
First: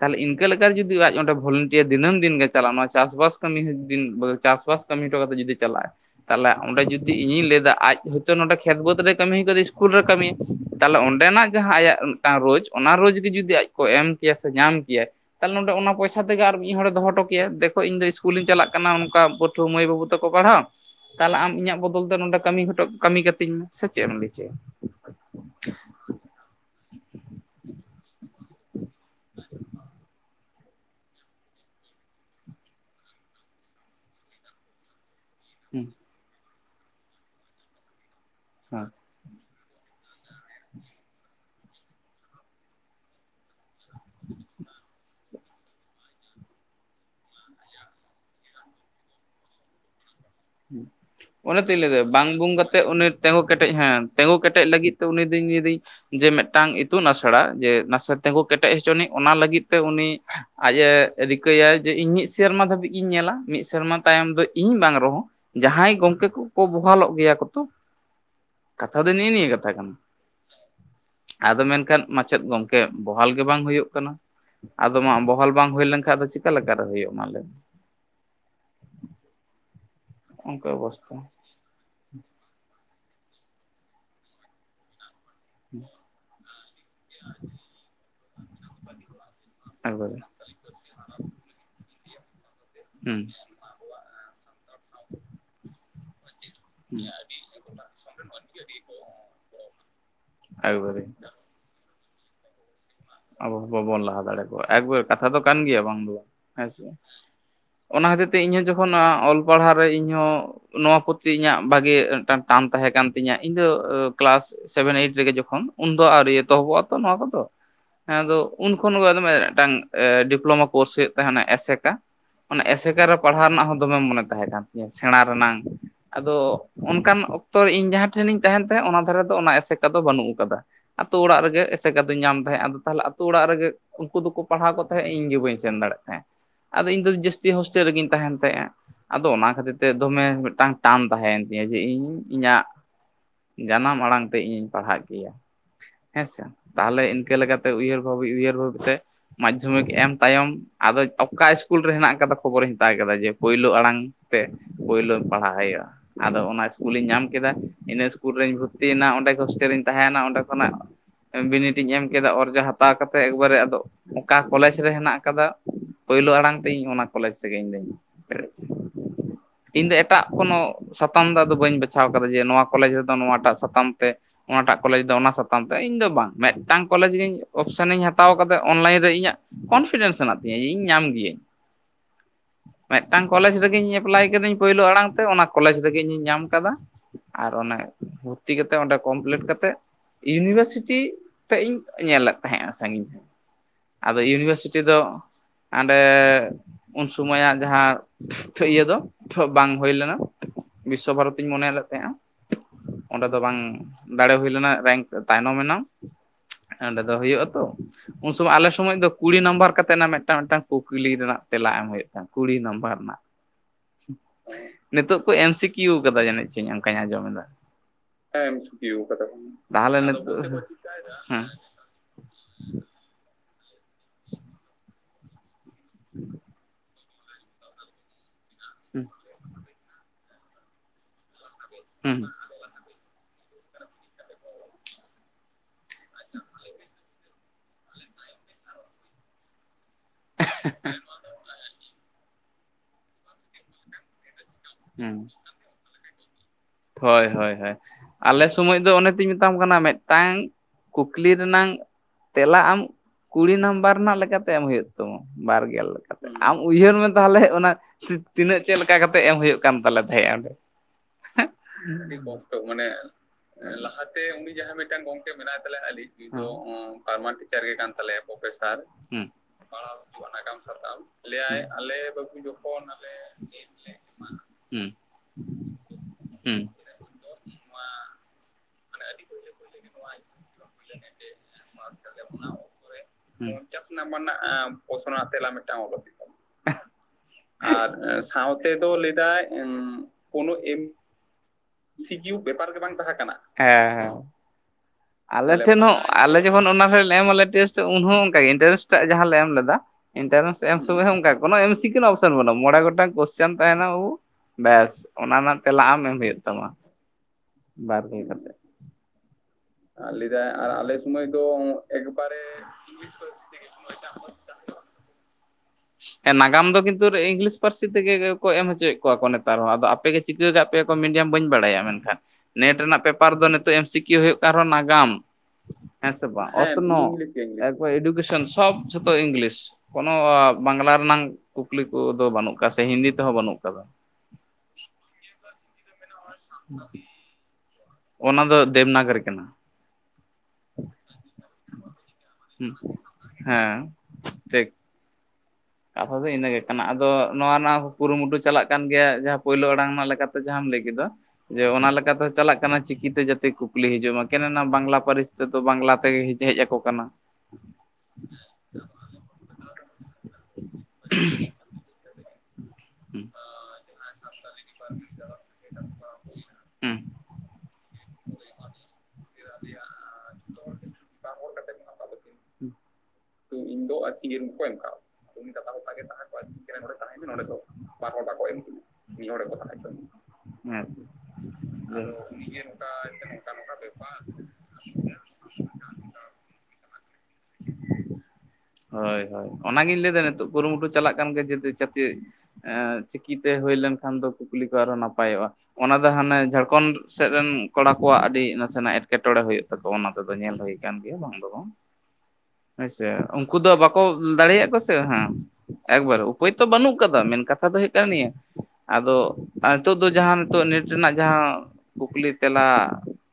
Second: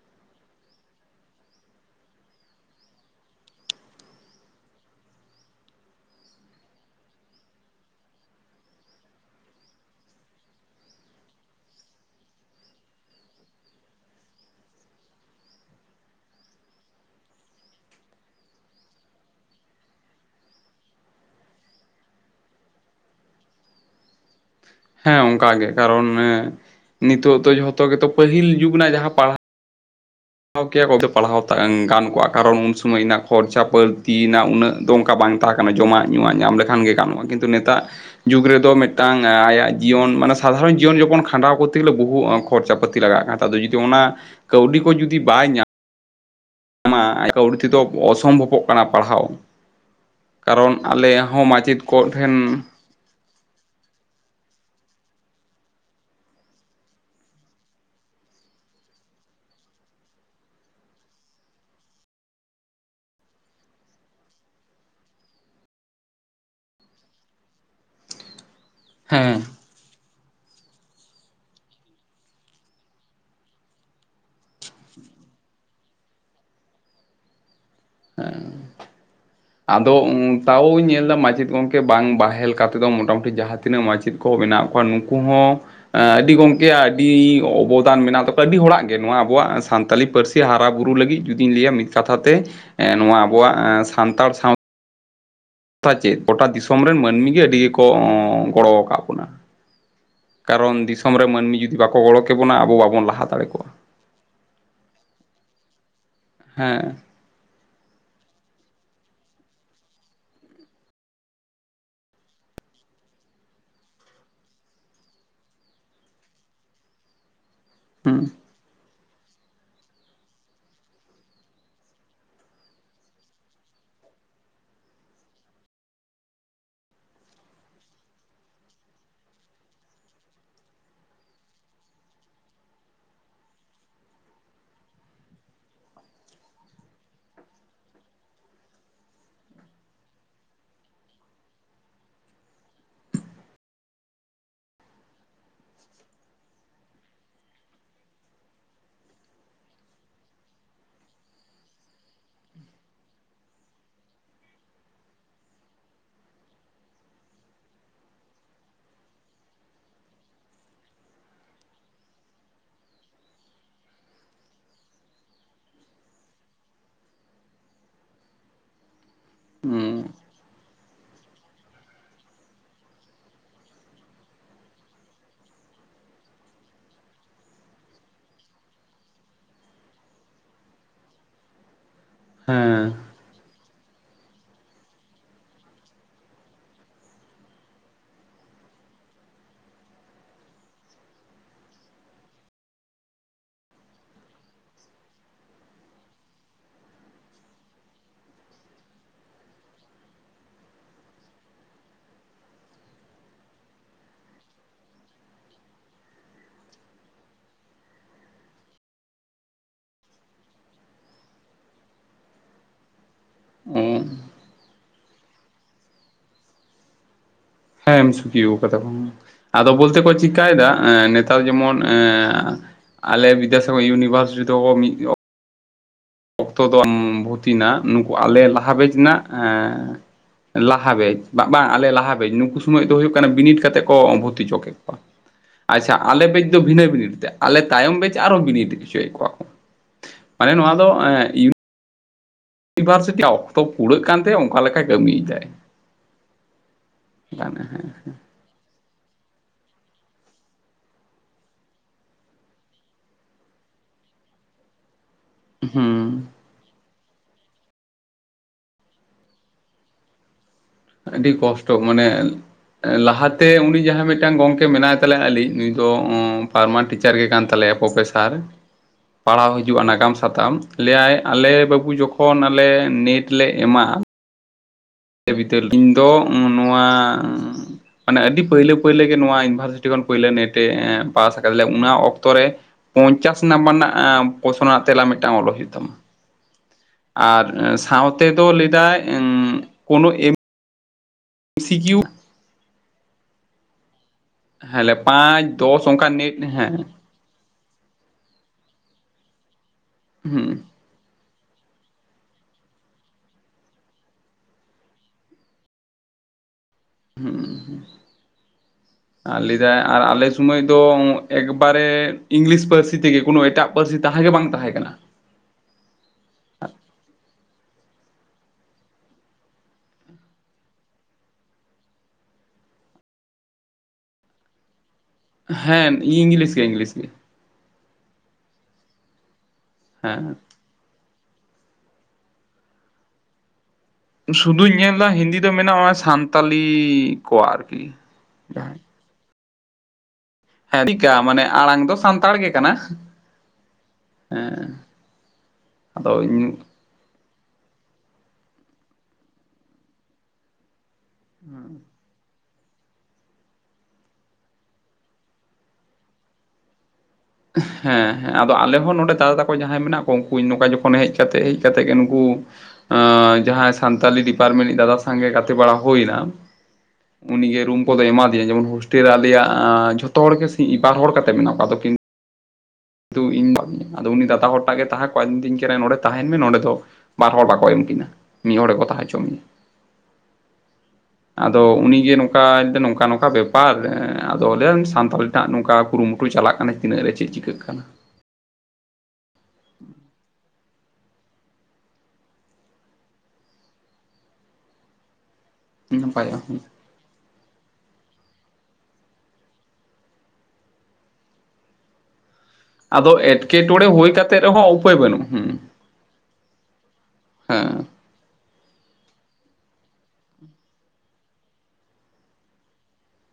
ᱛᱟᱦᱚᱞᱮ ᱤᱱᱠᱟᱹ ᱞᱮᱠᱟ ᱨᱮ ᱡᱩᱫᱤ ᱟᱡ ᱚᱸᱰᱮ ᱵᱷᱚᱞᱮ ᱱᱴᱤᱭᱟᱨ ᱫᱤᱱᱟᱹᱢ ᱫᱤᱱ ᱜᱮ ᱪᱟᱞᱟᱜ ᱢᱟ ᱪᱟᱥ ᱵᱟᱥ ᱠᱟᱹᱢᱤ ᱫᱤᱱ ᱵᱚ ᱪᱟᱥ ᱵᱟᱥᱼᱼ ᱠᱟᱹᱢᱤ ᱦᱚᱴᱚ ᱠᱟᱛᱮᱜ ᱡᱩᱫᱤ ᱪᱟᱞᱟᱜ ᱟᱭ ᱛᱟᱦᱚᱞᱮ ᱚᱸᱰᱮ ᱡᱩᱫᱤ ᱤᱧᱤᱧ ᱞᱟᱹᱭ ᱫᱟ ᱟ ᱟᱡ ᱦᱳᱭᱛᱚ ᱱᱚᱰᱮ ᱠᱷᱮᱛ ᱵᱟᱹᱫᱽ ᱨᱮ ᱠᱟᱹᱢᱤ ᱦᱩᱭ ᱠᱟᱫᱟ ᱤᱥᱠᱩᱞ ᱨᱮ ᱠᱟᱹᱢᱤᱭ ᱭᱟ ᱛᱟᱦᱚᱞᱮ ᱚᱸᱼᱼ ᱚᱰᱮᱱᱟᱜ ᱡᱟᱦᱟᱸ ᱟᱭᱟᱜ ᱢᱤᱫᱴᱟᱝ ᱨᱳᱡᱽ ᱚᱱᱟ ᱨᱳᱡᱽ ᱜᱮ ᱡᱩᱫᱤ ᱟᱡ ᱠᱚ ᱮᱢ ᱠᱮᱭᱟ ᱥᱮ ᱧᱟᱢ ᱠᱮᱭᱟᱭᱼᱼ ᱛᱟᱦᱞᱮ ᱱᱚᱸᱰᱮ ᱚᱱᱟ ᱯᱚᱭᱥᱟ ᱛᱮᱜᱮ ᱟᱨ ᱢᱤᱫ ᱦᱚᱲᱮ ᱫᱚᱦᱚ ᱴᱚ ᱠᱮᱭᱟ ᱫᱮᱠᱷᱚ ᱤᱧ ᱫᱚ ᱤᱥᱠᱩᱞ ᱞᱤᱧ ᱪᱟᱞᱟᱜ ᱠᱟᱱᱟ ᱚᱱᱠᱟ ᱯᱳᱨᱼᱼ ᱛᱩ ᱢᱟᱹᱭ ᱵᱟᱹᱵᱩ ᱛᱟᱠᱚ ᱯᱟᱲᱦᱟᱣᱼᱼ ᱛᱟᱦᱚᱞᱮ ᱟᱢ ᱤᱧᱟᱜ ᱵᱚᱫᱚᱞ ᱛᱮ ᱱᱚᱱᱰᱮ ᱠᱟᱢᱤ ᱦᱚᱴᱚ ᱠᱟᱢᱤ ᱠᱟᱹᱛᱤᱧ ᱢᱮ ᱥᱮ ᱪᱮᱜ ᱮᱢ ᱞᱟᱹᱭ ᱪᱚᱭᱟ? ᱦᱮᱸ ᱚᱱᱠᱟ ᱜᱮ ᱠᱟᱨᱚᱱ ᱮ ᱱᱤᱛᱚᱜ ᱫᱚ ᱡᱷᱚᱛᱚ ᱜᱮᱛᱚ ᱯᱟᱹᱦᱤᱞ ᱡᱩᱜᱽ ᱱᱟᱜ ᱡᱟᱦᱟᱸ ᱯᱟᱲᱟᱼᱼ ᱦᱟᱣ ᱠᱮᱭᱟ ᱠᱚ ᱯᱟᱲᱦᱟᱣ ᱛᱚ ᱜᱟᱱ ᱠᱚᱣᱟ ᱠᱟᱨᱚᱱ ᱩᱱ ᱥᱚᱢᱚᱭ ᱤᱱᱟᱜ ᱠᱷᱚᱨᱪᱟ ᱯᱟᱹᱨᱛᱤᱭ ᱱᱟ ᱩᱱᱟᱹᱜ ᱫᱚ ᱚᱱᱠᱟ ᱵᱟᱝ ᱛᱟᱦᱮᱸᱼᱼ ᱦᱮᱸ ᱡᱚᱢᱟᱜ ᱧᱩᱣᱟᱜ ᱧᱟᱢ ᱞᱮᱠᱷᱟᱱ ᱜᱮ ᱜᱟᱱᱚᱜᱼᱟ ᱠᱤᱱᱛᱩ ᱱᱮᱛᱟᱜ ᱡᱩᱜᱽ ᱨᱮᱫᱚ ᱦᱮᱸ ᱢᱮᱫᱴᱟᱝ ᱟᱭᱟᱜᱼᱼ ᱡᱤᱭᱚᱱ ᱢᱟᱱᱮ ᱥᱟᱫᱷᱟᱨᱚᱱ ᱡᱤᱭᱚᱱ ᱡᱚᱠᱷᱚᱱ ᱠᱷᱟᱸᱰᱟᱣ ᱠᱚᱛᱮ ᱜᱮᱞᱮ ᱵᱚᱦᱩ ᱚ ᱠᱷᱚᱨᱪᱟ ᱯᱟᱹᱛᱤ ᱞᱟᱜᱟᱜ ᱠᱟᱱᱟ ᱛᱚ ᱡᱩᱫᱤ ᱚᱱᱟᱼᱼ ᱠᱟᱹᱣᱰᱤ ᱠᱚ ᱡᱩᱫᱤ ᱵᱟᱭ ᱧᱟ ᱢᱟ‌ ᱮ ᱠᱟᱹᱣᱰᱤ ᱛᱮᱫᱚ ᱚᱥᱚᱢᱵᱷᱚᱵᱚᱜ ᱠᱟᱱᱟ ᱯᱟᱲᱦᱟᱣᱼᱼ ᱠᱟᱨᱚᱱ ᱟᱞᱮ ᱦᱚᱸ ᱢᱟᱪᱮᱫ ᱠᱚ ᱴᱷᱮᱱᱼᱼ ᱛᱮ ᱩᱱᱤ ᱛᱮᱸᱜᱩ ᱠᱮᱴᱮᱡ ᱦᱮᱸ ᱛᱮᱸᱜᱩ ᱠᱮᱴᱮᱡ ᱞᱟᱹᱜᱤᱫ ᱛᱮ ᱩᱱᱤ ᱫᱩᱧ ᱤᱭ ᱫᱤᱧᱼᱼ ᱡᱮ ᱢᱤᱫᱴᱟᱝ ᱤᱛᱩᱱ ᱟᱥᱲᱟ ᱡᱮ ᱱᱟᱥᱮ ᱛᱤᱸᱜᱩ ᱠᱮᱴᱮᱡ ᱦᱚᱪᱚᱱᱤᱡ ᱚᱱᱟ ᱞᱟᱹᱜᱤᱫ ᱛᱮ ᱩᱱᱤ ᱟᱡ ᱮ ᱨᱤᱠᱟᱹᱭᱟ ᱡᱮ ᱤᱧ ᱢᱤᱫ ᱥᱮᱨᱢᱟ ᱫᱷᱟᱹᱵᱤᱡ ᱜᱤᱧ ᱧᱮᱞᱟ ᱢᱤᱫ ᱥᱮᱨᱢᱟ ᱛᱟᱭᱚᱢ ᱫᱚ ᱤᱧ ᱵᱟᱝ ᱨᱮᱦᱚᱸ ᱡᱟᱦᱟᱸᱭ ᱜᱚᱝᱠᱮ ᱠᱚ ᱠᱚ ᱵᱚᱦᱟᱞᱚᱜ ᱜᱮᱭᱟ ᱠᱚ ᱛᱚ ᱠᱟᱛᱷᱟ ᱫᱚ ᱱᱮᱜ ᱦᱮᱸ ᱱᱤᱭᱟᱹ ᱠᱟᱛᱷᱟ ᱠᱟᱱᱟ᱾ ᱟᱫᱚ ᱢᱮᱱᱠᱷᱟᱱ ᱢᱟᱪᱮᱫ ᱜᱚᱝᱠᱮ ᱵᱚᱦᱟᱞ ᱜᱮ ᱵᱟᱝ ᱦᱩᱭᱩᱜ ᱠᱟᱱᱟ᱾ ᱟᱫᱚ ᱢᱟ ᱵᱚᱦᱚᱞ ᱵᱟᱝ ᱦᱩᱭ ᱞᱮᱱᱠᱷᱟᱡ ᱫᱚ ᱪᱤᱠᱟᱹ ᱞᱮᱠᱟ ᱨᱮ ᱦᱩᱭᱩᱜ-ᱟ ᱢᱟ ᱞᱟᱹᱭ ᱢᱮ? ᱦᱮᱸ ᱟᱫᱚ ᱩᱸ ᱚᱱᱠᱟ ᱛᱟᱣᱩᱧ ᱧᱮᱞ ᱚᱵᱚᱥᱛᱟ ᱫᱟ ᱢᱟᱪᱮᱫ ᱜᱚᱝᱠᱮᱼᱼ ᱠᱮ ᱵᱟᱝ ᱵᱟᱦᱮᱞ ᱠᱟᱛᱮᱫ ᱫᱚ ᱢᱚᱴᱟ ᱢᱩᱴᱤ ᱡᱟᱦᱟᱸ ᱛᱤᱱᱟᱹᱜ ᱢᱟᱪᱮᱫ ᱠᱚ ᱢᱮᱱᱟᱜ ᱠᱚᱣᱟ ᱱᱩᱠᱩ ᱦᱚᱸᱼᱼ ᱚᱸ ᱟᱹᱰᱤ ᱜᱚᱝᱠᱮ ᱭᱟᱜ ᱟᱹᱰᱤ ᱚᱵᱚᱫᱟᱱ ᱢᱮᱱᱟᱜ ᱛᱟᱠᱚᱣᱟ ᱟᱹᱰᱤ ᱦᱚᱲᱟᱜ ᱜᱮ ᱱᱚᱣᱟ ᱟᱵᱚᱣᱟᱜ ᱥᱟᱱᱛᱟᱞᱤ ᱮᱠᱵᱟᱨᱮ ᱯᱟᱹᱨᱥᱤᱼᱼ ᱦᱟᱨᱟ ᱵᱩᱨᱩ ᱞᱟᱹᱜᱤᱫ ᱡᱩᱫᱤᱧ ᱞᱟᱹᱭᱟ ᱢᱤᱫ ᱠᱟᱛᱷᱟ ᱛᱮ ᱮᱸ ᱦᱩᱸ ᱱᱚᱣᱟ ᱟᱵᱚᱣᱟᱜ ᱚᱸ ᱥᱟᱱᱛᱟᱲ ᱥᱟᱶᱼᱼ ᱛᱟ ᱪᱮᱫ ᱜᱚᱴᱟ ᱫᱤᱥᱚᱢ ᱨᱮᱱ ᱢᱟᱹᱱᱢᱤ ᱜᱮ ᱟᱹᱰᱤ ᱜᱮᱠᱚ ᱚᱸᱻ ᱜᱚᱲᱚ ᱟᱠᱟᱜ ᱵᱚᱱᱟ᱾ ᱠᱟᱨᱚᱱ ᱮᱠᱵᱟᱨᱮ ᱫᱤᱥᱚᱢ ᱨᱮ ᱢᱟᱹᱱᱢᱤ ᱡᱩᱫᱤ ᱵᱟᱠᱚ ᱜᱚᱲᱚ ᱠᱮ ᱵᱚᱱᱟ ᱟᱵᱚ ᱵᱟᱵᱚ ᱞᱟᱦᱟ ᱫᱟᱲᱮ ᱟᱵᱚ ᱠᱚᱜᱼᱟ ᱦᱚᱸ ᱵᱟᱵᱚᱱ ᱞᱟᱦᱟ ᱫᱟᱲᱮᱠᱚᱣᱟ ᱮᱠᱵᱟᱨ ᱠᱟᱛᱷᱟ ᱫᱚ ᱠᱟᱱ ᱜᱮᱭᱟ ᱵᱟᱝ ᱫᱚ ᱵᱟᱝ ᱦᱮᱸᱥᱮ ᱦᱮᱸ ᱚᱱᱟ ᱠᱷᱟᱹᱛᱤᱨ ᱛᱮ ᱤᱧᱦᱚᱸ ᱡᱚᱠᱷᱚᱱ ᱚᱞ ᱯᱟᱲᱦᱟᱣ ᱨᱮ ᱤᱧᱦᱚᱸ ᱱᱚᱣᱟ ᱯᱨᱚᱛᱤ ᱤᱧᱟᱹᱜ ᱵᱷᱟᱜᱤ ᱢᱤᱫᱴᱟᱝ ᱴᱟᱱ ᱛᱟᱦᱮᱸ ᱠᱟᱱ ᱛᱤᱧᱟᱹ ᱤᱧᱫᱚ ᱠᱮᱞᱟᱥ ᱥᱮᱵᱷᱮᱱ ᱮᱭᱤᱴ ᱨᱮᱜᱮ ᱡᱚᱠᱷᱚᱱ ᱩᱱᱫᱚ ᱟᱹᱶᱨᱤ ᱮᱛᱚᱦᱚᱵᱚᱜ-ᱟ ᱛᱚ ᱱᱚᱣᱟ ᱠᱚᱫᱚ ᱮᱸ ᱦᱩᱸ ᱟᱫᱚ ᱩᱱ ᱠᱷᱚᱱᱜᱮ ᱢᱤᱫᱴᱟᱝ ᱰᱤᱯᱞᱳᱢᱟ ᱠᱳᱨᱥ ᱦᱩᱭᱩᱜ ᱛᱟᱦᱮᱱᱟ ᱮᱥᱮᱠᱟ ᱚᱱᱟ ᱮᱥᱮᱠᱟ ᱨᱮ ᱯᱟᱲᱦᱟᱣ ᱨᱮᱱᱟᱜ ᱦᱚᱸ ᱫᱚᱢᱮᱢ ᱢᱚᱱᱮ ᱛᱟᱦᱮᱸ ᱠᱟᱱ ᱛᱤᱧᱟᱹ ᱥᱮᱬᱟ ᱨᱮᱱᱟᱝ ᱟᱫᱚ ᱚᱱᱠᱟᱱ ᱚᱠᱛᱚ ᱤᱧ ᱡᱟᱦᱟᱸ ᱴᱷᱮᱱᱤᱧ ᱛᱟᱦᱮᱱ ᱛᱟᱦᱮᱸᱫ ᱚᱱᱟ ᱫᱷᱟᱨᱮ ᱫᱚ ᱚᱱᱟ ᱮᱥᱮᱠᱟ ᱫᱚ ᱵᱟᱹᱱᱩᱜ ᱟᱠᱟᱫᱟ ᱟᱛᱳ ᱚᱲᱟᱜ ᱨᱮᱜᱮ ᱮᱥᱮᱠᱟ ᱫᱚᱧ ᱧᱟᱢ ᱛᱟᱦᱮᱸᱜ-ᱟ ᱟᱫᱚ ᱛᱟᱦᱚᱞᱮ ᱟᱛᱳ ᱚᱲᱟᱜ ᱨᱮᱜᱮ ᱩᱱᱠᱩ ᱫᱚᱠᱚ ᱯᱟᱲᱦᱟᱣ ᱠᱚᱜ ᱛᱟᱦᱮᱸᱫ ᱤᱧ ᱜᱮ ᱵᱟᱹᱧ ᱥᱮᱱ ᱫᱟᱲᱮᱭᱟᱜ ᱛᱟᱦᱮᱸᱫ ᱟᱫᱚ ᱤᱧ ᱫᱚ ᱡᱟᱹᱥᱛᱤ ᱦᱳᱥᱴᱮᱞ ᱨᱮᱜᱤᱧ ᱛᱟᱦᱮᱱ ᱛᱟᱦᱮᱸᱜ-ᱟ ᱟᱫᱚ ᱚᱱᱟ ᱠᱷᱟᱹᱛᱤᱨ ᱛᱮ ᱫᱚᱢᱮ ᱢᱤᱫᱴᱟᱝ ᱴᱟᱱ ᱛᱟᱦᱮᱸᱭᱮᱱ ᱛᱤᱧᱟᱹ ᱡᱮ ᱤᱧ ᱤᱧᱟᱹᱜ ᱡᱟᱱᱟᱢ ᱟᱲᱟᱝ ᱛᱮ ᱤᱧᱤᱧ ᱯᱟᱲᱦᱟᱜ ᱜᱮᱭᱟ ᱦᱮᱸᱥᱮ ᱛᱟᱦᱚᱞᱮ ᱤᱱᱠᱟᱹ ᱞᱮᱠᱟᱛᱮ ᱩᱭᱦᱟᱹᱨ ᱵᱷᱟᱵ ᱩᱭᱦᱟᱹᱨ ᱵᱷᱟᱵ ᱛᱮ ᱢᱟᱫᱽᱫᱷᱚᱢᱤᱠ ᱮᱢ ᱛᱟᱭᱚᱢ ᱟᱫᱚ ᱚᱠᱟ ᱤᱥᱠᱩᱞ ᱨᱮ ᱦᱮᱱᱟᱜ ᱠᱟᱫᱟ ᱠᱷᱚᱵᱚᱨᱤᱧ ᱦᱟᱛᱟᱣ ᱠᱮᱫᱟ ᱡᱮ ᱯᱳᱭᱞᱳ ᱟᱲᱟᱝ ᱛᱮ ᱯᱳᱭᱞᱳ ᱯᱟᱲᱦᱟᱣ ᱦᱳᱭᱳᱜ-ᱟ ᱟᱫᱚ ᱚᱱᱟ ᱥᱠᱩᱞᱤᱧ ᱧᱟᱢ ᱠᱮᱫᱟ ᱤᱱᱟᱹ ᱤᱥᱠᱩᱞ ᱨᱤᱧ ᱵᱷᱩᱨᱛᱤᱭᱮᱱᱟ ᱚᱸᱰᱮ ᱦᱳᱥᱴᱮᱞ ᱨᱤᱧ ᱛᱟᱦᱮᱸᱭᱮᱱᱟ ᱚᱸᱰᱮ ᱠᱷᱚᱱᱟᱜ ᱵᱤᱱᱤᱰ ᱤᱧ ᱮᱢ ᱠᱮᱫᱟ ᱚᱨᱡᱟ ᱦᱟᱛᱟᱣ ᱠᱟᱛᱮᱫ ᱮᱠᱵᱟᱨᱮ ᱟᱫᱚ ᱚᱠᱟ ᱠᱚᱞᱮᱡ ᱨᱮ ᱦᱮᱱᱟᱜ ᱟᱠᱟᱫᱟ ᱯᱳᱭᱞᱳ ᱟᱲᱟᱝ ᱛᱮ ᱤᱧ ᱚᱱᱟ ᱠᱚᱞᱮᱡᱽ ᱛᱮᱜᱮ ᱤᱧᱫᱚᱧ ᱯᱮᱨᱮᱡ ᱠᱮᱫ ᱤᱧ ᱫᱚ ᱦᱩᱸ ᱮᱴᱟᱜ ᱠᱳᱱᱳ ᱥᱟᱛᱟᱢ ᱫ ᱟᱫᱚ ᱵᱟᱹᱧ ᱵᱟᱪᱷᱟᱣ ᱠᱟᱫᱟ ᱡᱮ ᱱᱚᱣᱟ ᱠᱚᱞᱮᱡᱽ ᱨᱮᱫᱚ ᱱᱚᱣᱟᱴᱟᱜ ᱥᱟᱛᱟᱢ ᱛᱮ ᱚᱱᱟᱴᱟᱜ ᱠᱚᱞᱮᱡᱽ ᱫᱚ ᱚᱱᱟ ᱥᱟᱛᱟᱢ ᱛᱮ ᱤᱧ ᱫᱚ ᱵᱟᱝ ᱢᱤᱫᱴᱟᱝ ᱠᱚᱞᱮᱡᱽ ᱜᱤᱧ ᱚᱯᱥᱮᱱᱤᱧ ᱦᱟᱛᱟᱣ ᱟᱠᱟᱫᱟ ᱚᱱᱞᱟᱭᱤᱱ ᱨᱮ ᱤᱧᱟᱹᱜ ᱠᱚᱱᱯᱷᱤᱰᱮᱱᱥ ᱦᱮᱱᱟᱜ ᱛᱤᱧᱟᱹ ᱤᱧ ᱧᱟᱢ ᱜᱤᱭᱟᱹᱧ ᱦᱮᱸ ᱢᱤᱫᱴᱟᱝ ᱠᱚᱞᱮᱡᱽ ᱨᱮᱜᱮᱧ ᱮᱯᱞᱟᱭ ᱠᱟᱹᱫᱟᱹᱧ ᱯᱳᱭᱞᱳ ᱟᱲᱟᱝ ᱛᱮ ᱚᱱᱟ ᱠᱚᱞᱮᱡᱽ ᱨᱮᱜᱮ ᱤᱧ ᱧᱟᱢ ᱟᱠᱟᱫᱟ ᱟᱨ ᱚᱱᱮ ᱵᱷᱩᱨᱛᱤ ᱠᱟᱛᱮᱜ ᱚᱸᱰᱮ ᱠᱚᱢᱯᱞᱤᱴ ᱠᱟᱛᱮ ᱤᱭᱩᱱᱤᱵᱷᱟᱨᱥᱤᱴᱤ ᱛᱮᱫ ᱤᱧ ᱧᱮᱞ ᱞᱮᱫ ᱛᱟᱦᱮᱸᱱᱟ ᱥᱟᱹᱜᱤᱧ ᱠᱷᱚᱱ ᱟᱫᱚ ᱤᱭᱩᱱᱤᱵᱷᱟᱨᱥᱤᱴᱤ ᱫᱚ ᱚᱸᱰᱮ ᱩᱱᱥᱚᱢᱚᱭᱟᱜ ᱡᱟᱦᱟᱸ ᱤᱭᱟᱹ ᱫᱚ ᱵᱟᱝ ᱦᱩᱭ ᱞᱮᱱᱟ ᱵᱤᱥᱥᱚ ᱵᱷᱟᱨᱚᱛᱤᱧ ᱢᱚᱱᱮ ᱞᱮᱫ ᱛᱟᱦᱮᱸᱱᱟ ᱚᱸᱰᱮ ᱫᱚ ᱵᱟᱝ ᱫᱟᱲᱮ ᱦᱩᱭ ᱞᱮᱱᱟ ᱨᱮᱝᱠ ᱛᱟᱭᱱᱚᱢ ᱮᱱᱟ ᱫᱚ ᱦᱩᱭᱩᱜ ᱟ ᱛᱚ ᱩᱱ ᱥᱚᱢᱚᱭ ᱟᱞᱮ ᱥᱚᱢᱚᱭ ᱫᱚ ᱠᱩᱲᱤ ᱱᱟᱢᱵᱟᱨ ᱠᱟᱛᱮᱴᱮᱫ ᱚᱱᱟ ᱢᱤᱫᱴᱟᱝ ᱢᱤᱫᱴᱟᱝ ᱠᱩᱠᱞᱤ ᱨᱮᱱᱟᱜ ᱛᱮᱞᱟ ᱮᱢ ᱦᱩᱭᱩᱜ ᱛᱟ ᱠᱩᱲᱤ ᱱᱟᱢᱵᱟᱨ ᱨᱮᱱᱟᱜ ᱱᱤᱛᱳᱜ ᱠᱚ ᱮᱢ ᱥᱤ ᱠᱤᱭᱩ ᱠᱟᱫᱟ ᱡᱟᱹᱱᱤᱡ ᱪᱚᱧ ᱚᱱᱠᱟᱧ ᱟᱸᱡᱚᱢᱮᱫᱟ ᱦᱮᱸ ᱮᱢ ᱥᱤ ᱠᱤᱭᱩ ᱠᱟᱫᱟ ᱠᱚ ᱟᱫᱚ ᱵᱚᱞᱛᱮ ᱛᱟᱦᱚᱞᱮ ᱠᱚ ᱱᱤᱛᱚᱜ ᱪᱤᱠᱟᱭᱮᱫᱟ ᱱᱮᱛᱟᱨ ᱦᱮᱸ ᱡᱮᱢᱚᱱ ᱟᱞᱮ ᱵᱤᱫᱫᱟᱥᱟᱜᱚᱨ ᱤᱭᱩᱱᱤᱵᱷᱟᱨᱥᱤᱴᱤ ᱫᱚᱠᱚ ᱢᱤᱫ ᱚᱠᱛᱚ ᱫᱚᱢ ᱵᱷᱩᱛᱤᱱᱟ ᱱᱩᱠᱩ ᱟᱞᱮ ᱞᱟᱦᱟ ᱵᱮᱡ ᱦᱩᱸ ᱨᱮᱱᱟᱜ ᱞᱟᱦᱟ ᱵᱮᱪ ᱵᱟᱝ ᱟᱞᱮ ᱞᱟᱦᱟ ᱦᱩᱸ ᱵᱮᱪ ᱱᱩᱠᱩ ᱥᱚᱢᱚᱭ ᱫᱚ ᱦᱩᱭᱩᱜ ᱠᱟᱱᱟ ᱵᱤᱱᱤᱰ ᱠᱟᱛᱮ ᱠᱚ ᱼᱼ [unintelligible] ᱟᱪᱪᱷᱟ ᱟᱞᱮ ᱵᱮᱪ ᱫᱚ ᱵᱷᱤᱱᱟᱹ ᱵᱤᱱᱤᱰ ᱛᱮ ᱟᱞᱮ ᱛᱟᱭᱚᱢ ᱵᱮᱪ ᱟᱨᱦᱚᱸ ᱵᱤᱱᱤᱰ ᱪᱚᱭᱮᱜ ᱠᱚᱣᱟ ᱠᱚ, ᱢᱟᱱᱮ ᱱᱚᱣᱟ ᱫᱚ ᱮ ᱭᱩᱱᱤᱵᱷᱟᱨᱥᱤᱴᱤ ᱚᱠᱛᱚ ᱯᱩᱨᱟᱹᱜ ᱠᱟᱱ ᱛᱮ ᱚᱱᱠᱟ ᱞᱮᱠᱟᱭ ᱠᱟᱹᱢᱤ ᱦᱩᱸ ᱭᱮᱫᱟᱭ ᱦᱳᱭ ᱦᱳᱭ ᱦᱳᱭ ᱟᱞᱮ ᱥᱳᱢᱚᱭ ᱫᱚ ᱚᱱᱮ ᱢᱮᱛᱟᱢ ᱠᱟᱱᱟ ᱢᱤᱫᱴᱟᱝ ᱠᱩᱠᱞᱤ ᱨᱮᱱᱟᱝ ᱛᱮᱞᱟ ᱟᱢ ᱠᱩᱲᱤ ᱱᱟᱢᱵᱟᱨ ᱨᱮᱱᱟᱜ ᱞᱮᱠᱟᱛᱮ ᱮᱢ ᱦᱩᱭᱩᱜ ᱛᱟᱢᱟ ᱵᱟᱨᱜᱮᱞ ᱦᱮᱸ ᱞᱮᱠᱟᱛᱮ ᱟᱢ ᱩᱭᱦᱟᱹᱨ ᱢᱮ ᱛᱟᱦᱚᱞᱮ ᱚᱱᱟ ᱛᱤᱱᱟᱹᱜ ᱪᱮᱫ ᱞᱮᱠᱟ ᱠᱟᱛᱮᱜ ᱮᱢ ᱦᱩᱭᱩᱜ ᱠᱟᱱ ᱛᱟᱞᱮ ᱛᱟᱦᱮᱸᱜᱼᱟ ᱚᱸᱰᱮ ᱟᱹᱰᱤ ᱠᱚᱥᱴ ᱢᱟᱱᱮ ᱞᱟᱦᱟ ᱛᱮ ᱩᱱᱤ ᱡᱟᱦᱟᱸᱭ ᱢᱤᱫᱴᱟᱝ ᱜᱚᱝᱠᱮ ᱢᱮᱱᱟᱭ ᱛᱟᱞᱮᱭᱟ ᱟᱞᱮ ᱤᱡ ᱱᱩᱭ ᱫᱚ ᱯᱟᱨᱢᱟᱱᱴ ᱜᱮ ᱠᱟᱱ ᱛᱟᱞᱮᱭᱟ ᱯᱨᱚᱯᱷᱮᱥᱟᱨ ᱯᱟᱲᱦᱟᱣ ᱦᱤᱡᱩᱜᱼᱟ ᱱᱟᱜᱟᱢ ᱥᱟᱛᱟᱢ ᱞᱮᱭᱟᱭ ᱟᱞᱮ ᱵᱟᱹᱵᱩ ᱡᱚᱠᱷᱚᱱ ᱚᱠᱷᱱ ᱟᱞᱮ ᱱᱮᱴ ᱞᱮ ᱮᱢᱟ ᱦᱩᱸ [unintelligible] ᱵᱤᱛᱟᱹᱞ ᱤᱧ ᱫᱚ ᱦᱩᱸ ᱱᱚᱣᱟ ᱢᱟᱱᱮ ᱟᱹᱰᱤ ᱯᱟᱹᱭᱞᱟᱹ ᱯᱳᱭᱞᱳ ᱜᱮ ᱱᱚᱣᱟ ᱤᱭᱩᱱᱤᱵᱷᱟᱨᱥᱤᱴᱤ ᱠᱷᱚᱱ ᱯᱳᱭᱞᱳ ᱱᱮᱴ ᱮ ᱯᱟᱥ ᱟᱠᱟᱫᱟ ᱞᱮ ᱚᱱᱟ ᱚᱠᱛᱚ ᱨᱮ ᱯᱚᱧᱪᱟᱥ ᱦᱩᱸ ᱱᱟᱢᱵᱟᱨ ᱨᱮᱱᱟᱜ ᱯᱚᱥᱱᱟ ᱛᱮᱞᱟ ᱢᱤᱫᱴᱟᱝ ᱚᱞ ᱦᱩᱭᱩᱜ ᱛᱟᱢᱟ ᱾ ᱟᱨ ᱥᱟᱶᱛᱮᱫᱚ ᱞᱮᱫᱟᱭ ᱩᱸ ᱯᱩᱱᱩᱡ [unintelligible] ᱥᱤᱠᱤᱭᱩ ᱡᱤᱥᱩ ᱵᱮᱯᱟᱨ ᱜᱮ ᱵᱟᱝ ᱛᱟᱦᱮᱸ ᱠᱟᱱᱟ, ᱦᱮᱸ ᱦᱮᱸ ᱦᱮᱸᱞᱮ ᱯᱟᱸᱪ ᱟᱞᱮ ᱴᱷᱮᱱ ᱫᱚᱥ ᱦᱚᱸ ᱚᱱᱠᱟ ᱱᱮᱴ ᱟᱞᱮ ᱡᱚᱠᱷᱚᱱ ᱦᱮᱸ ᱚᱱᱟ ᱮᱢ ᱟᱞᱮ ᱴᱮᱥ ᱩᱱᱦᱚᱸ ᱚᱱᱠᱟᱜᱮ ᱤᱱᱴᱟᱨᱮᱱᱥ ᱴᱟᱜ ᱡᱟᱦᱟᱸ ᱞᱮ ᱮᱢ ᱞᱮᱫᱟ ᱦᱩᱸ ᱤᱱᱴᱟᱨᱮᱱᱥ ᱮᱢ ᱛᱚᱵᱮ ᱦᱟᱜ ᱚᱱᱠᱟ ᱠᱚᱱᱚ ᱮᱢᱥᱤᱠᱤᱣᱩ ᱨᱮᱱᱟᱜ ᱚᱯᱥᱮᱱ ᱵᱟᱱᱩᱜ-ᱟ, ᱢᱚᱲᱮ ᱜᱚᱴᱟᱝ ᱠᱚᱥᱴᱮᱱ ᱛᱟᱦᱮᱸᱱᱟ ᱵᱟᱵᱩ ᱼᱼ ᱵᱮᱥ ᱚᱱᱟ ᱨᱮᱱᱟᱜ ᱛᱮᱞᱟ ᱟᱢ ᱮᱢ ᱦᱩᱭᱩᱜ ᱛᱟᱢᱟ ᱾ ᱦᱮᱸ ᱵᱟᱨ ᱦᱩᱭ ᱠᱟᱛᱮ ᱟᱨ ᱞᱟᱭ ᱟᱨ ᱟᱞᱮ ᱥᱚᱢᱚᱭ ᱫᱚ ᱮᱠᱵᱟᱨᱮ ᱤᱝᱞᱤᱥ ᱯᱟᱹᱨᱥᱤ ᱛᱮᱜᱮ ᱠᱳᱱᱳ ᱮᱴᱟᱜ ᱯᱟᱹᱨᱥᱤ ᱛᱟᱦᱮᱸ ᱜᱮ ᱵᱟᱝ ᱛᱟᱦᱮᱸ ᱠᱟᱱᱟ᱾ ᱱᱟᱜᱟᱢ ᱫᱚ ᱠᱤᱱᱛᱩ ᱤᱝᱞᱤᱥ ᱯᱟᱹᱨᱥᱤ ᱛᱮᱜᱮᱠᱚ ᱮᱢ ᱦᱚᱪᱚᱭᱮᱫ ᱠᱚᱣᱟ ᱠᱚ ᱱᱮᱛᱟᱨ ᱦᱚᱸ ᱟᱫᱚ ᱟᱯᱮᱜᱮ ᱪᱤᱠᱟᱹ ᱠᱟᱜ ᱯᱮᱭᱟ ᱠᱚ ᱢᱤᱰᱤᱭᱟᱢ ᱵᱟᱹᱧ ᱵᱟᱲᱟᱭᱟ ᱢᱮᱱᱠᱷᱟᱱ ᱱᱮᱴ ᱨᱮᱱᱟᱜ ᱯᱮᱯᱟᱨ ᱫᱚ ᱱᱤᱛᱚᱜ ᱮᱢ ᱥᱤᱠᱤ ᱦᱩᱭᱩᱜ ᱠᱟᱱ ᱨᱮᱦᱚᱸ ᱱᱟᱜᱟᱢ ᱦᱮᱸ ᱥᱮ ᱵᱟᱝ ᱤᱝᱞᱤᱥ ᱜᱮ ᱤᱝᱞᱤᱥ ᱜᱮ ᱚᱛᱱᱚ ᱮᱟᱨ ᱮᱰᱩᱠᱮᱥᱚᱱ ᱥᱚᱵ ᱡᱚᱛᱚ ᱤᱝᱞᱤᱥ ᱠᱚ ᱦᱮᱸ ᱵᱟᱝᱞᱟ ᱨᱮᱱᱟᱝ ᱠᱩᱠᱞᱤ ᱠᱚᱫᱚ ᱵᱟᱹᱱᱩᱜ ᱟᱠᱟᱫᱟ ᱥᱮ ᱦᱤᱱᱫᱤ ᱛᱮᱦᱚᱸ ᱵᱟᱹᱱᱩᱜ ᱟᱠᱟᱫᱟ᱾ ᱥᱩᱫᱩᱧ ᱧᱮᱞ ᱮᱫᱟ ᱦᱤᱱᱫᱤ ᱫᱚ ᱢᱮᱱᱟᱜᱼᱟ ᱥᱟᱱᱛᱟᱞᱤ ᱠᱚᱣᱟᱜ ᱟᱨᱠᱤ ᱡᱟᱦᱟᱸ ᱱᱟᱜ ᱨᱮ ᱠᱟᱱᱟ ᱦᱮᱸ ᱪᱤᱠᱟ ᱢᱟᱱᱮ ᱟᱲᱟᱝ ᱫᱚ ᱥᱟᱱ ᱥᱟᱱᱛᱟᱲ ᱜᱮ ᱠᱟᱱᱟ ᱦᱮᱸ ᱦᱮᱸ ᱟᱫᱚ ᱠᱟᱛᱭᱟ ᱫᱚ ᱤᱧ ᱤᱱᱟ ᱜᱮ ᱟᱫᱚ ᱱᱚᱣᱟ ᱨᱮᱱᱟᱜ ᱠᱩᱨᱩᱢᱩᱴᱩ ᱪᱟᱞᱟᱜ ᱠᱟᱱ ᱜᱮᱭᱟ ᱡᱟᱦᱟᱸ ᱯᱳᱭᱞᱳ ᱟᱲᱟᱝ ᱨᱮᱱᱟᱜ ᱞᱮᱠᱟᱛᱮ ᱡᱟᱦᱟᱸᱟᱢ ᱞᱟᱹᱭ ᱠᱮᱫᱟ᱾ ᱡᱮ ᱚᱱᱟ ᱞᱮᱠᱟᱛᱮ ᱪᱟᱞᱟᱜ ᱠᱟᱱᱟ ᱪᱤᱠᱤᱛᱮ ᱡᱟᱛᱮ ᱠᱩᱠᱞᱤ ᱦᱤᱡᱩᱜ ᱢᱟ ᱠᱮᱱ ᱵᱟᱝᱞᱟ ᱯᱟᱹᱨᱤᱥ ᱛᱮᱫᱚ ᱵᱟᱝᱞᱟ ᱛᱮᱜᱮ ᱦᱮᱡ ᱟᱠᱚ ᱠᱟᱱᱟ᱾ ᱦᱮᱸ ᱦᱮᱸ ᱟᱫᱚ ᱟᱞᱮ ᱦᱚᱸ ᱱᱚᱸᱰᱮ ᱫᱟᱫᱟ ᱛᱟᱠᱚ ᱡᱟᱦᱟᱸᱭ ᱢᱮᱱᱟᱜ ᱠᱚᱣᱟ᱾ ᱩᱱᱠᱩ ᱱᱚᱝᱠᱟ ᱡᱚᱠᱷᱚᱱ ᱦᱮᱡ ᱠᱟᱛᱮ ᱦᱮᱡ ᱠᱟᱛᱮ ᱜᱮ ᱱᱩᱠᱩ ᱦᱩᱸ ᱡᱟᱦᱟᱸᱭ ᱥᱟᱱᱛᱟᱞᱤ ᱰᱤᱯᱟᱨᱢᱮᱱᱼᱼ ᱦᱩᱸ ᱩᱱᱤ ᱜᱮ ᱨᱩᱢ ᱠᱚᱫᱚᱭ ᱮᱢᱟᱫᱮᱭᱟ ᱡᱮᱢᱚᱱ ᱦᱳᱥᱴᱮᱞ ᱨᱮ ᱟᱞᱮᱭᱟᱜ ᱡᱷᱚᱛᱚ ᱦᱚᱲ ᱜᱮ ᱮ ᱵᱟᱨ ᱦᱚᱲ ᱠᱟᱛᱮ ᱢᱮᱱᱟᱜ ᱠᱚᱣᱟ ᱫᱚ ᱠᱤᱱᱛᱩ ᱦᱩᱸ ᱠᱤᱱᱛᱩ ᱤᱧᱟ ᱟᱫᱚ ᱩᱱᱤ ᱫᱟᱫᱟ ᱦᱚᱲ ᱴᱟᱜ ᱜᱮ ᱛᱟᱦᱮᱸ ᱠᱚᱜᱼᱟ ᱤᱫᱟᱹᱧ ᱠᱟᱱᱟ ᱱᱚᱰᱮ ᱛᱟᱦᱮᱱ ᱢᱮ ᱱᱚᱰᱮ ᱫᱚ ᱵᱟᱨ ᱦᱚᱲ ᱵᱟᱠᱚ ᱮᱢ ᱠᱤᱧᱟ ᱵᱟᱨ ᱦᱚᱲ ᱵᱟᱠᱚ ᱮᱢ ᱠᱤᱱᱟ ᱢᱤᱫ ᱦᱚᱲ ᱜᱮᱠᱚ ᱛᱟᱦᱮ ᱠᱟᱱᱟ ᱟᱪᱪᱷᱟ ᱟᱫᱚ ᱩᱱᱤᱜᱮ ᱱᱚᱝᱠᱟ ᱱᱚᱝᱠᱟ ᱱᱚᱝᱠᱟ ᱵᱮᱯᱟᱨ ᱟᱫᱚᱞᱮ ᱥᱟᱱᱛᱟᱞᱤ ᱨᱮᱱᱟᱜ ᱱᱚᱝᱠᱟ ᱠᱩᱨᱩᱢᱩᱴᱩ ᱪᱟᱞᱟᱜ ᱠᱟᱱᱟ ᱛᱤᱱᱟᱹᱜ ᱞᱮ ᱪᱮᱫ ᱪᱤᱠᱟᱹᱜ ᱠᱟᱱᱟ᱾ ᱦᱳᱭ ᱦᱳᱭ ᱚᱱᱟᱜᱤᱧ ᱞᱟᱹᱭᱮᱫᱫᱟ ᱱᱤᱛᱚᱜ ᱠᱩᱨᱩᱢᱩᱴᱩ ᱪᱟᱞᱟᱜ ᱠᱟᱱ ᱜᱮ ᱡᱩᱫᱤ ᱪᱤᱠᱤᱛᱮ ᱦᱩᱭ ᱞᱮᱱᱠᱷᱟᱱ ᱫᱚ ᱠᱩᱠᱞᱤ ᱠᱚ ᱟᱨᱦᱚᱸ ᱱᱟᱯᱟᱭᱚᱜᱼᱟ ᱚᱱᱟ ᱫᱚ ᱦᱟᱱᱮ ᱱᱟᱯᱟᱭᱚᱜᱼᱟ ᱡᱷᱟᱲᱠᱷᱚᱱᱰ ᱥᱮᱫ ᱨᱮᱱ ᱠᱚᱲᱟ ᱠᱚᱣᱟᱜ ᱟᱹᱰᱤ ᱱᱟᱥᱮᱱᱟᱜ ᱮᱴᱠᱮᱴᱚᱬᱮ ᱦᱩᱭᱩᱜ ᱛᱟᱠᱚᱣᱟ ᱚᱱᱟ ᱛᱮᱫᱚ ᱧᱮᱞ ᱦᱩᱭ ᱠᱟᱱ ᱜᱮᱭᱟ ᱵᱟᱝ ᱫᱚ ᱵᱟᱝ ᱦᱳᱭᱥᱮ ᱟᱫᱚ ᱩᱱᱠᱩ ᱫᱚ ᱮᱴᱠᱮᱴᱚᱬᱮ ᱦᱩᱭ ᱠᱟᱛᱮ ᱨᱮᱦᱚᱸ ᱩᱯᱟᱹᱭ ᱵᱟᱹᱱᱩᱜ ᱦᱩᱸ ᱮᱠᱵᱟᱨ ᱩᱯᱟᱹᱭ ᱛᱚ ᱵᱟᱹᱱᱩᱜ ᱟᱠᱟᱫᱟ ᱢᱮᱱ ᱠᱟᱛᱷᱟ ᱫᱚ ᱦᱩᱭᱩᱜ ᱠᱟᱱᱟ ᱱᱤᱭᱟ᱾ ᱟᱫᱚ ᱱᱤᱛᱚᱜ ᱫᱚ ᱡᱟᱦᱟᱸ ᱱᱤᱛᱚᱜ ᱱᱮᱴ ᱨᱮᱱᱟᱜ ᱡᱟᱦᱟᱸ ᱠᱩᱠᱞᱤ ᱛᱮᱞᱟ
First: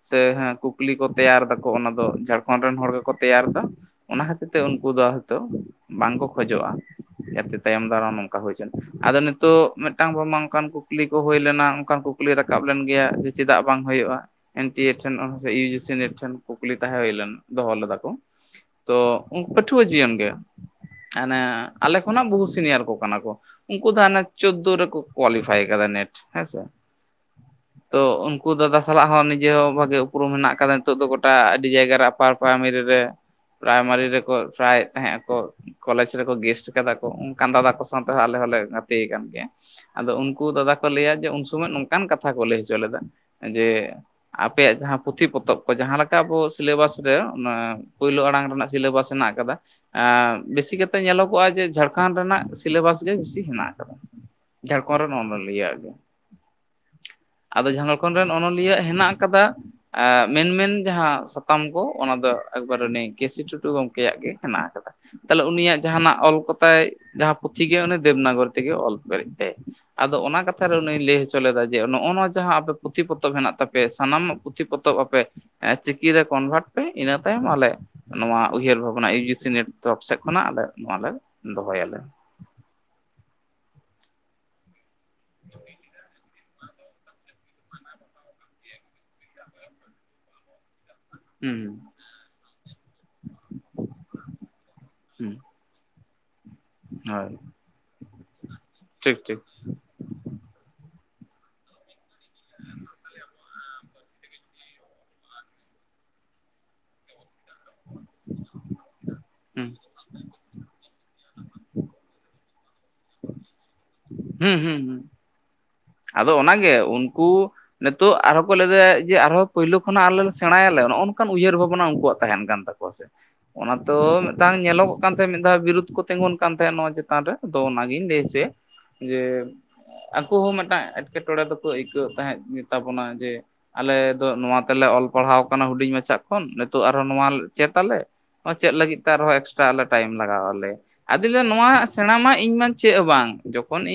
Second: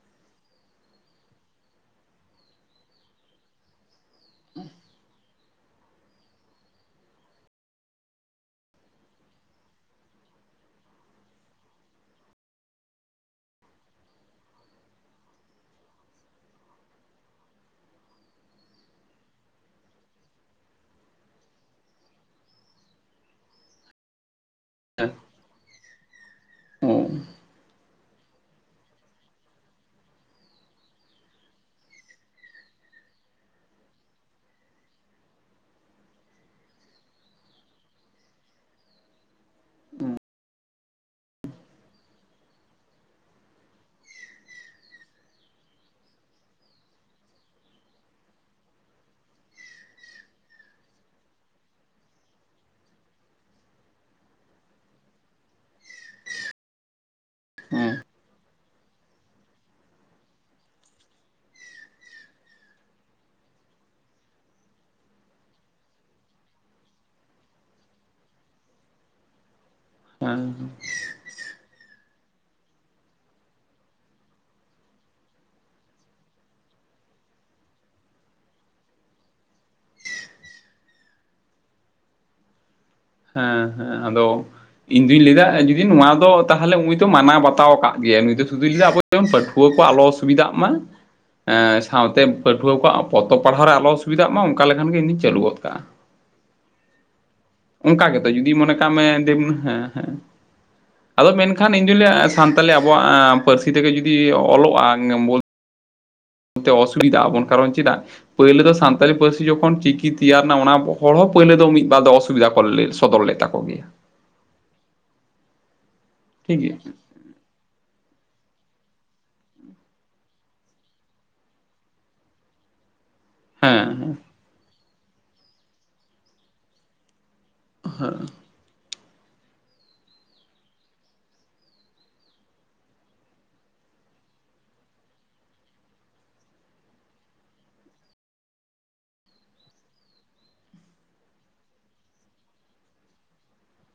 ᱥᱮ ᱦᱮᱸ ᱠᱩᱠᱞᱤ ᱠᱚ ᱛᱮᱭᱟᱨ ᱫᱟᱠᱚ ᱚᱱᱟ ᱫᱚ ᱡᱷᱟᱲᱠᱷᱚᱱᱰ ᱨᱮᱱ ᱦᱚᱲ ᱜᱮᱠᱚ ᱛᱮᱭᱟᱨ ᱫᱫᱟ ᱚᱱᱟ ᱠᱷᱟᱹᱛᱤᱨ ᱛᱮ ᱛᱮ ᱩᱱᱠᱩ ᱫᱚ ᱦᱚᱭᱛᱳ ᱵᱟᱝᱠᱚ ᱠᱷᱚᱡᱚᱜᱼᱟ᱾ ᱡᱟᱛᱮ ᱛᱟᱭᱚᱢ ᱫᱟᱨᱟᱢ ᱱᱚᱝᱠᱟ ᱦᱩᱭᱪᱮᱱ ᱟᱫᱚ ᱱᱤᱛᱚᱜ ᱢᱤᱫᱴᱟᱝ ᱵᱟᱢᱟ ᱚᱱᱠᱟᱱ ᱠᱩᱠᱞᱤ ᱠᱚ ᱦᱩᱭ ᱞᱮᱱᱟ ᱚᱱᱠᱟᱱ ᱠᱩᱠᱞᱤ ᱠᱩᱠᱞᱤ ᱨᱟᱠᱟᱵ ᱞᱮᱱ ᱜᱮᱭᱟ ᱡᱮ ᱪᱮᱫᱟᱜ ᱵᱟᱝ ᱦᱩᱭᱩᱜᱼᱟ ᱮᱱ ᱴᱤ ᱴᱷᱮᱱ ᱤᱭᱩᱡᱮᱥᱤ ᱴᱷᱮᱱ ᱠᱩᱠᱞᱤ ᱛᱟᱦᱮᱸ ᱦᱩᱭ ᱞᱮᱮᱱ ᱫᱚᱦᱚ ᱞᱮᱫᱟ ᱠᱚ ᱛᱚ ᱯᱟᱹᱴᱷᱩᱣᱟᱹ ᱡᱤᱭᱚᱱ ᱨᱮ ᱦᱟᱱᱮ ᱟᱞᱮ ᱠᱷᱚᱱᱟᱜ ᱵᱚᱦᱩ ᱥᱤᱱᱤᱭᱟᱨ ᱠᱚ ᱠᱟᱱᱟ ᱠᱚ ᱩᱱᱠᱩ ᱫᱚ ᱦᱟᱱᱮ ᱪᱳᱫᱫᱳ ᱨᱮᱠᱚ ᱦᱮᱸ ᱠᱳᱣᱟᱞᱤᱯᱷᱟᱭ ᱟᱠᱟᱫᱟ ᱱᱮᱴ ᱦᱮᱸ ᱥᱮ ᱦᱮᱸ ᱛᱚ ᱩᱱᱠᱩ ᱫᱟᱫᱟ ᱥᱟᱞᱟᱜ ᱦᱚᱸ ᱱᱤᱡᱮ ᱦᱚᱸ ᱵᱷᱟᱜᱮ ᱩᱯᱨᱩᱢ ᱦᱮᱱᱟᱜ ᱠᱟᱫᱟ ᱱᱤᱛᱚᱜ ᱫᱚ ᱜᱚᱴᱟ ᱟᱹᱰᱤ ᱡᱟᱭᱜᱟ ᱨᱮ [unintelligible] ᱯᱨᱟᱭᱢᱟᱨᱤ ᱨᱮ ᱯᱨᱟᱭᱢᱟᱨᱤ ᱨᱮᱠᱚ ᱴᱨᱟᱭᱮᱫ ᱛᱟᱦᱮᱸ ᱟᱠᱚ ᱠᱚᱞᱮᱡᱽ ᱨᱮᱠᱚ ᱜᱮᱥᱴ ᱠᱟᱫᱟ ᱠᱚ ᱚᱱᱠᱟᱱ ᱫᱟᱫᱟ ᱠᱚ ᱥᱟᱶ ᱛᱮᱦᱚᱸ ᱟᱞᱮ ᱦᱚᱸᱞᱮ ᱜᱟᱛᱮ ᱠᱟᱱᱟᱱ ᱜᱮᱭᱟ ᱟᱫᱚ ᱩᱱᱠᱩ ᱫᱟᱫᱟ ᱠᱚ ᱞᱟᱹᱭᱟ ᱡᱮ ᱩᱱ ᱥᱚᱢᱚᱭ ᱱᱚᱝᱠᱟᱱ ᱠᱟᱛᱷᱟ ᱠᱚ ᱞᱟᱹᱭ ᱦᱚᱪᱚ ᱞᱮᱫᱟ ᱡᱮ ᱟᱯᱮᱭᱟᱜ ᱡᱟᱦᱟᱸ ᱯᱩᱛᱷᱤ ᱯᱚᱛᱚᱵ ᱠᱚ ᱡᱟᱦᱟᱸᱞᱮᱠᱟ ᱟᱵᱚ ᱥᱤᱞᱮᱵᱟᱥ ᱨᱮ ᱚᱱᱟ ᱯᱳᱭᱞᱳ ᱟᱲᱟᱝ ᱨᱮᱱᱟᱜ ᱥᱤᱞᱮᱵᱟᱥ ᱢᱮᱱᱟᱜ ᱟᱠᱟᱫᱟ ᱟ ᱵᱮᱥᱤ ᱠᱟᱛᱮᱜ ᱧᱮᱞᱚᱜᱚᱼᱟ ᱡᱮ ᱡᱷᱟᱲᱠᱷᱚᱱᱰ ᱨᱮᱱᱟᱜ ᱥᱤᱞᱮᱵᱟᱥ ᱜᱮ ᱵᱮᱥᱤ ᱦᱮᱱᱟᱜ ᱟᱠᱟᱫᱟ ᱡᱷᱟᱲᱠᱷᱚᱱᱰ ᱨᱮᱱ ᱚᱱᱚᱞᱤᱭᱟᱹ ᱟᱜ ᱜᱮ ᱟᱫᱚ ᱡᱷᱟᱲᱠᱷᱚᱱᱰ ᱨᱮᱱ ᱚᱱᱚᱞᱤᱭᱟᱹ ᱟᱜ ᱦᱮᱱᱟᱜ ᱟᱠᱟᱫᱟ ᱟ ᱢᱮᱱ ᱢᱮᱱ ᱡᱟᱦᱟᱸ ᱥᱟᱛᱟᱢ ᱠᱚ ᱚᱱᱟ ᱫᱚ ᱮᱠᱵᱟᱨ ᱩᱱᱤ ᱠᱮᱥᱤ ᱴᱩᱰᱩ ᱜᱚᱝᱠᱮ ᱠᱮᱭᱟᱜ ᱜᱮ ᱦᱮᱱᱟᱜ ᱟᱠᱟᱫᱟ ᱛᱟᱦᱚᱞᱮ ᱩᱱᱤᱭᱟᱜ ᱡᱟᱦᱟᱸ ᱱᱟᱜ ᱚᱞ ᱠᱚᱛᱟᱭ ᱡᱟᱦᱟᱸ ᱯᱩᱛᱷᱤ ᱜᱮ ᱩᱱᱤ ᱫᱮᱵᱽᱱᱟᱜᱚᱨᱤ ᱛᱮᱜᱮ ᱚᱞ ᱯᱮᱨᱮᱡ ᱛᱟᱭ ᱟᱫᱚ ᱚᱱᱟ ᱦᱮᱸ ᱠᱟᱛᱷᱟ ᱨᱮ ᱱᱩᱭ ᱞᱟᱹᱭ ᱦᱚᱪᱚ [unintelligible] ᱟ ᱡᱮ ᱱᱚᱜᱼ ᱱᱚᱣᱟ ᱡᱟᱦᱟᱸ ᱟᱯᱮ ᱯᱩᱛᱷᱤ ᱯᱚᱛᱚᱵ ᱦᱮᱱᱟᱜ ᱛᱟᱯᱮ ᱥᱟᱱᱟᱢᱟᱜ ᱯᱩᱛᱷᱤ ᱯᱚᱛᱚᱵ ᱟᱯᱮ [unintelligible] ᱪᱤᱠᱤᱨᱮ ᱠᱚᱱᱵᱷᱟᱨᱴ ᱯᱮ ᱤᱱᱟᱹ ᱛᱟᱭᱚᱢ ᱟᱞᱮ ᱱᱚᱣᱟ ᱩᱭᱦᱟᱹᱨ ᱵᱷᱟᱵᱽᱱᱟ ᱤᱭᱩ ᱡᱤ ᱥᱤ ᱱᱮᱴ ᱛᱚᱨᱚᱯ ᱥᱮᱫ ᱠᱷᱚᱱᱟᱜ ᱟᱞᱮ ᱱᱚᱣᱟ ᱞᱮ ᱫᱚᱦᱚᱭᱟ ᱞᱮ ᱦᱮᱸ ᱦᱮᱸ ᱟᱫᱚ ᱤᱧ ᱫᱩᱧ ᱞᱟᱹᱭᱮᱫᱟ ᱡᱩᱫᱤ ᱱᱚᱣᱟ ᱫᱚ ᱛᱟᱦᱚᱞᱮ ᱩᱱᱤ ᱫᱚ ᱢᱟᱱᱟᱣ ᱵᱟᱛᱟᱣ ᱠᱟᱫ ᱜᱮᱭᱟ ᱱᱩᱭ ᱫᱚ ᱥᱩᱫᱩ ᱞᱟᱹᱭᱟ ᱟᱵᱚ ᱡᱮᱢᱚᱱ ᱯᱟᱹᱷᱣᱟᱹ ᱠᱚ ᱟᱞᱚ ᱚᱥᱩᱵᱤᱫᱟᱜ ᱢᱟ ᱦᱩᱸ ᱮᱜ ᱥᱟᱶᱛᱮ ᱯᱟᱹᱴᱷᱩᱣᱟᱹ ᱠᱚᱣᱟᱜ ᱯᱚᱛᱚᱵ ᱯᱟᱲᱦᱟᱣ ᱨᱮ ᱟᱞᱚ ᱚᱥᱩᱵᱤᱫᱷᱟᱜ ᱢᱟ ᱚᱱᱠᱟ ᱞᱮᱠᱷᱟᱱ ᱜᱮ ᱤᱧᱫᱩᱧ ᱦᱩᱸ ᱪᱟᱹᱞᱩ ᱜᱚᱫ ᱠᱟᱜᱼᱟ ᱦᱳᱭ ᱚᱱᱠᱟ ᱜᱮᱛᱚ ᱡᱩᱫᱤ ᱢᱚᱱᱮ ᱠᱟᱜ ᱢᱮ ᱴᱷᱤᱠ ᱫᱮᱵ ᱴᱷᱤᱠ ᱦᱮᱸ ᱦᱮᱸ ᱟᱫᱚ ᱢᱮᱱᱠᱷᱟᱱ ᱤᱧ ᱡᱩᱤ ᱞᱟᱭᱮᱜᱼᱟ ᱥᱟᱱᱛᱟᱞᱤ ᱟᱵᱚᱣᱟᱜ ᱯᱟᱹᱨᱥᱤ ᱛᱮᱜᱮ ᱡᱩᱫᱤ ᱚᱞᱚᱜᱼᱟ? ᱛᱮ ᱚᱥᱩᱵᱤᱫᱟᱜ ᱟᱵᱚᱱ ᱠᱟᱨᱚᱱ ᱪᱮᱫᱟᱜ ᱯᱳᱭᱞᱳ ᱫᱚ ᱥᱟᱱᱛᱟᱞᱤ ᱯᱟᱹᱨᱥᱤ ᱦᱩᱸ ᱡᱚᱠᱷᱚᱱ ᱪᱤᱠᱤ ᱛᱮᱭᱟᱨ ᱮᱱᱟ ᱚᱱᱟᱵᱚᱼᱼ ᱦᱚᱲ ᱦᱚᱸ ᱯᱳᱭᱞᱳ ᱫᱚ ᱢᱤᱫ ᱵᱟᱨ ᱫᱚ ᱚᱥᱩᱵᱤᱫᱟ ᱠᱚ ᱥᱚᱫᱚᱨ ᱞᱮᱫ ᱛᱟᱠᱚ ᱜᱮᱭᱟ᱾ ᱦᱩᱸ ᱦᱩᱸ ᱦᱩ ᱟᱫᱚ ᱴᱷᱤᱠ ᱚᱱᱟᱜᱮ ᱜᱮᱭᱟ ᱩᱱᱠᱩ᱾ ᱱᱤᱛᱚᱜ ᱟᱨᱦᱚᱸ ᱠᱚ ᱞᱟᱹᱭᱮᱫᱟ ᱡᱮ ᱟᱨᱦᱚᱸ ᱯᱳᱭᱞᱳ ᱠᱷᱚᱱᱟᱜ ᱟᱞᱮ ᱞᱮ ᱥᱮᱬᱟᱭ ᱟᱞᱮ ᱱᱚᱜᱼᱚ ᱱᱚᱝᱠᱟᱱ ᱩᱭᱦᱟᱹᱨ ᱵᱷᱟᱵᱱᱟ ᱩᱱᱠᱩᱣᱟᱜ ᱛᱟᱦᱮᱱ ᱠᱟᱱ ᱛᱟᱠᱚᱣᱟ᱾ ᱚᱱᱟ ᱦᱮᱸ ᱫᱚ ᱦᱮᱸ ᱢᱤᱫ ᱫᱷᱟᱝ ᱧᱮᱞᱚᱜ ᱠᱟᱱ ᱛᱟᱦᱮᱸᱫ ᱢᱤᱫ ᱫᱷᱟᱣ ᱵᱤᱨᱩᱫ ᱠᱚ ᱛᱤᱸᱜᱩᱱ ᱠᱟᱱ ᱛᱟᱦᱮᱸᱫ ᱱᱚᱣᱟ ᱪᱮᱛᱟᱱ ᱨᱮ ᱟᱫᱚ ᱚᱱᱟᱜᱤᱧ ᱞᱟᱹᱭ ᱦᱚᱪᱚᱭᱟ ᱡᱮ ᱟᱠᱚ ᱦᱚᱸ ᱢᱮᱼᱼ ᱴᱟᱜ ᱮᱴᱠᱮᱴᱚᱬᱮ ᱫᱚᱠᱚ ᱟᱹᱭᱠᱟᱹᱣ ᱛᱟᱦᱮᱸᱫ ᱜᱮᱛᱟᱵᱚᱱᱟ ᱡᱮ ᱟᱞᱮ ᱫᱚ ᱱᱚᱣᱟ ᱛᱮᱞᱮ ᱚᱞ ᱯᱟᱲᱦᱟᱣ ᱟᱠᱟᱱᱟ ᱦᱩᱰᱤᱧ ᱢᱟᱪᱷᱟ ᱠᱷᱚᱱ ᱱᱤᱛᱚᱜ ᱟᱨᱦᱚᱸ ᱱᱚᱣᱟ ᱪᱮᱫ ᱟᱞᱮ? ᱚᱪᱚᱫ ᱞᱟᱹᱜᱤᱫ ᱛᱮ ᱟᱨᱦᱚᱸ ᱮᱠᱥᱴᱨᱟ ᱟᱞᱮ ᱴᱟᱭᱤᱢ ᱞᱟᱜᱟ ᱣᱟᱞᱮᱭᱟ ᱟᱫᱚᱧ ᱞᱟᱹᱭᱫᱟ ᱱᱚᱣᱟ ᱥᱮᱬᱟ ᱢᱟ ᱤᱧ ᱢᱟ ᱪᱮᱫ ᱦᱚᱸ ᱵᱟᱝ ᱡᱚᱠᱷᱚᱱ ᱤᱧ